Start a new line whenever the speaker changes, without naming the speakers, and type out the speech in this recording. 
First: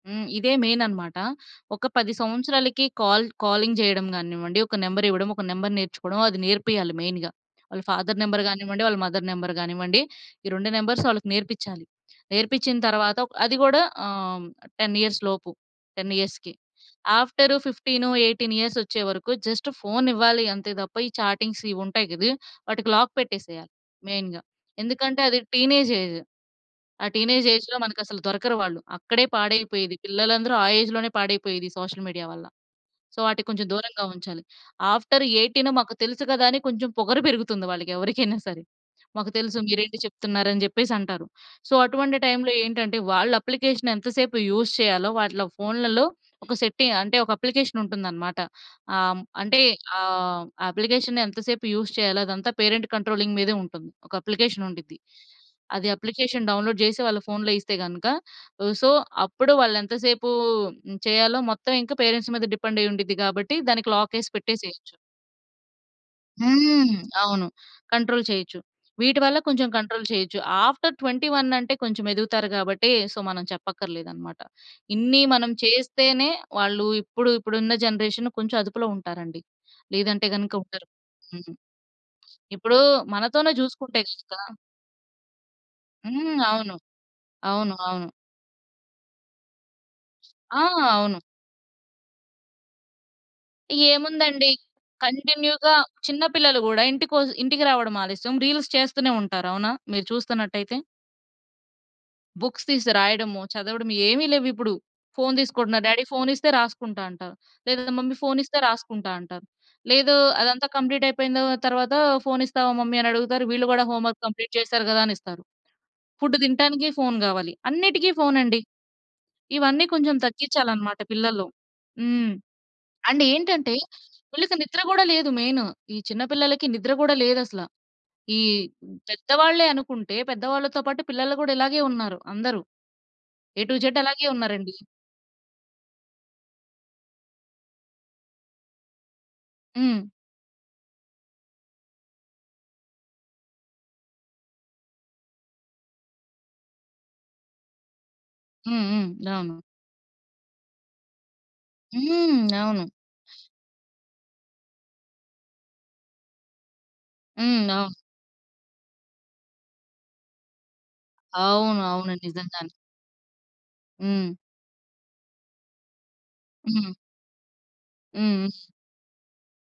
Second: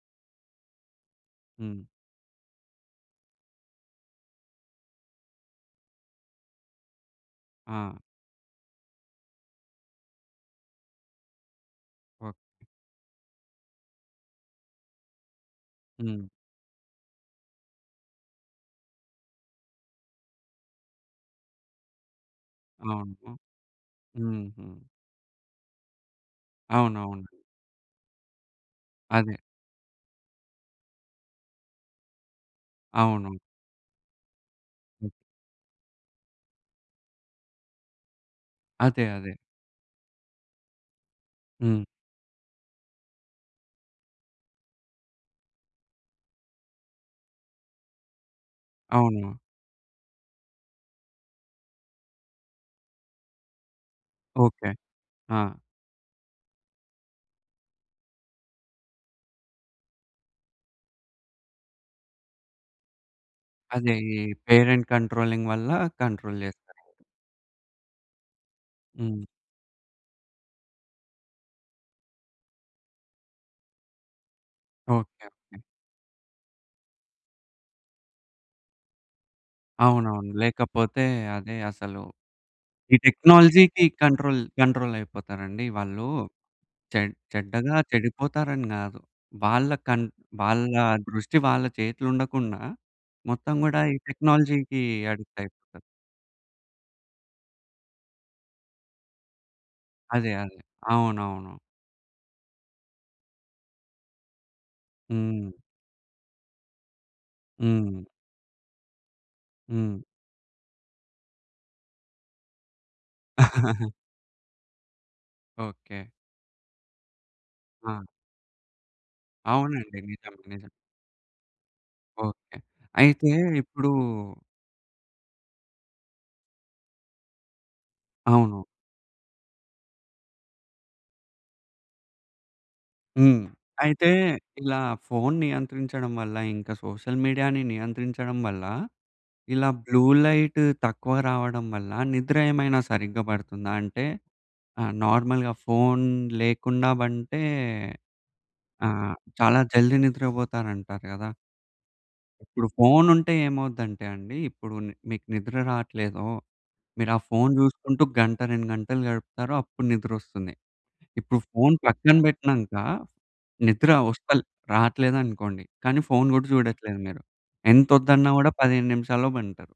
హ్మ్. ఇదే మెయిన్ అనమాట.
హ్మ్.
ఒక 10 సంవత్సరాలకి కాల్ కాలింగ్ చేయడం గానివ్వండి, ఒక నెంబర్ ఇవ్వడం, ఒక నంబర్ నేర్చుకోవడం అది నేర్పియాలి మెయిన్‌గా. వాళ్ళ
ఆ!
ఫాదర్ నంబర్ గానివ్వండి, వాళ్ళ మదర్ నెంబర్ కానివ్వండి, ఈ 2 నంబర్స్ వాళ్ళకి నేర్పిచ్చాలి.
ఓకే.
నేర్పిచ్చిన తర్వాత అది కూడా ఆహ్, 10 ఇయర్స్ లోపు. 10
హ్మ్.
ఇయర్స్‌కి. ఆఫ్టర్ 15, 18 ఇయర్స్ వచ్చేవరకు జస్ట్ ఫోన్ ఇవ్వాలి అంతే తప్ప, ఈ చాటింగ్స్ ఇవి ఉంటాయి కదూ వాటికి లాక్
అవును.
పెట్టేసేయాలి మెయిన్‌గా.
హుహు.
ఎందుకంటే, అది టీనేజ్ ఏజ్. ఆ
అవునవునండి.
టీనేజ్ ఏజ్‌లో మనకు అసలు దొరకరు వాళ్ళు. అక్కడే
అదే.
పాడైపోయేది పిల్లలందరూ ఆ ఏజ్ లోనే పాడైపోయేది సోషల్ మీడియా వల్ల. సో,
అవును.
ఆటికి కొంచెం దూరంగా ఉంచాలి.
హ్మ్.
ఆఫ్టర్ 18 మాకు తెలుసు కదా అని కొంచెం పొగరు పెరుగుతుంది వాళ్ళకి ఎవరికైనా సరే.
అదే,
మాకు
అదే.
తెలుసు మీరేంటి చెప్తున్నారు, అని చెప్పేసి అంటారు. సో,
హ్మ్.
అటువంటి టైమ్‌లో ఏంటంటే, వాళ్ళు అప్లికేషన్ ఎంత సేపు యూజ్ చేయాలో, వాటిలో ఫోన్‌లలో ఒక సెట్టింగ్ అంటే, ఒక అప్లికేషన్ ఉంటుందన్నమాట. ఆ! హ్మ్.
అవును.
అంటే ఆహ్, అప్లికేషన్ ఎంత‌సేపు యూజ్ చేయాలో అదంతా పేరెంట్ కంట్రోలింగ్ మీదే ఉంటుంది. ఒక అప్లికేషన్
ఓకే.
ఉండిద్ది,
ఆ!
అది అప్లికేషన్ డౌన్‌లోడ్ చేసి వాళ్ళ ఫోన్‌లో ఇస్తే గనక, హ్, సో, అప్పుడు వాళ్ళెంత సేపూ చేయాలో హ్మ్, మొత్తం ఇంకా పేరెంట్స్ మీద డిపెండ్ అయ్యి ఉండిద్ది గాబట్టి, దానికి
అదే,
లాక్
ఈ
యేసి
పేరెంట్
పెట్టేసేయొచ్చు.
కంట్రోలింగ్ వల్ల కంట్రోల్ చేస్తారు
హ్మ్.
ఇంక.
అవును. కంట్రోల్ చేయొచ్చు. వీటి
హ్మ్.
వల్ల కొంచెం కంట్రోల్ చేయొచ్చు. ఆఫ్టర్ 21 అంటే కొంచెం ఎదుగుతారు గాబట్టి సో, మనం చెప్పక్కర్లేదు అన్నమాట. ఇన్ని
ఓకే,
మనం
ఓకే.
చేస్తేనే వాళ్ళు ఇప్పుడు ఇప్పుడున్న జనరేషన్ కొంచెం అదుపులో ఉంటారండి. లేదంటే
అవునవును.
గనుక ఉండరు.
లేకపోతే
హ్మ్.
అదే అసలు,
ఇప్పుడు
ఈ
మనతోనే
టెక్నాలజీ‌కి
చూసుకుంటే
కంట్రోల్,
గనుక
కంట్రోల్ అయిపోతారండి వాళ్ళు.
హ్మ్ అవును.
చెడ్
అవును.
చెడ్డగా
అవును.
చెడిపోతారని కాదు. వాళ్ళ కన్
ఆ!
వాళ్ళ
అవును.
దృష్టి వాళ్ళ చేతులుండకుండా మొత్తం కూడా ఈ
ఏముందండి,
టెక్నాలజీ‌కి అడిక్ట్
కంటిన్యూ‌గా
అయిపోతారు.
చిన్న పిల్లలు గూడా ఇంటికొ ఇంటికి రావడం ఆలస్యం రీల్స్ చేస్తూనే ఉంటారు. అవునా! మీరు
అదే, అదే.
చూస్తున్నట్టయితే.
అవునవును.
బుక్స్ తీసి రాయడము, చదవడము, ఏమి లేవు ఇప్పుడు. ఫోన్
హ్మ్.
తీసుకోంటున్నారు. డ్యాడీ ఫోన్ ఇస్తే రాసుకుంటా అంటారు. లేదా,
హ్మ్.
మమ్మీ ఫోన్ ఇస్తే రాసుకుంటా అంటారు
హ్మ్.
లేదు, అదంతా కంప్లీట్ అయిపోయింది తర్వాత ఫోన్ ఇస్తావా మమ్మీ అని అడుగుతారు వీళ్ళు కూడా హోంవర్క్ కంప్లీట్ చేసారు కదా! అని ఇస్తారు.
ఓకే.
ఫుడ్ తింటానికి ఫోన్ గావాలి,
ఆ!
అన్నిటికీ ఫోన్ అండి. ఇవన్నీ
అవునండి.
కొంచెం
నిజం, నిజం.
తగ్గిచ్చాలన్నమాట పిల్లల్లో. హ్మ్.
ఓకే.
అండ్
అయితే
ఏంటంటే,
ఇప్పుడూ
వీళ్ళకి నిద్ర కూడా లేదు మెయిన్. ఈ చిన్న పిల్లలకి నిద్ర కూడా లేదు అసల. ఈ
అవును.
పెద్దవాళ్ళే అనుకుంటే, పెద్దవాళ్ళతో పాటు పిల్లలు కూడా ఇలాగే ఉన్నారు, అందరూ.
హ్మ్.
ఎ టు జడ్
అయితే
అలాగే ఉన్నారండి.
ఇలా ఫోన్ నియంత్రించడం వల్ల, ఇంక సోషల్ మీడియా‌ని నియంత్రించడం వల్ల, ఇలా బ్లూ
హ్మ్.
లైట్ తక్కువ రావడం వల్ల నిద్ర ఏమైనా సరిగ్గా పడుతుందా అంటే, ఆహ్, నార్మల్‌గా ఫోన్ లేకుండా పంటే
హ్మ్,
ఆ
హ్మ్.
చాలా
అవును.
జల్ది నిద్రపోతారంట కదా.
హ్మ్.
ఇప్పుడు
అవును.
ఫోనుంటే ఏమవుద్దంటే అండి, ఇప్పుడు ని మీకు నిద్ర రాట్లేదో, మీరు ఆ ఫోన్
హ్మ్. అవును.
చూసుకుంటూ గంట, 2 గంటలు గడుపుతారో అప్పుడు నిద్రొస్తుంది. ఇప్పుడు ఫోన్
అవును. అవును,
పక్కన
నిజంగానే.
పెట్టినంక నిద్ర
హ్మ్.
వస్తల్ రాట్లేదనుకోండి, కానీ ఫోన్ కూడా
హ్మ్.
చూడట్లేదు మీరు ఎంతొద్దన్నా గూడ,
హుహు.
15 నిమిషాల్లో పంటారు.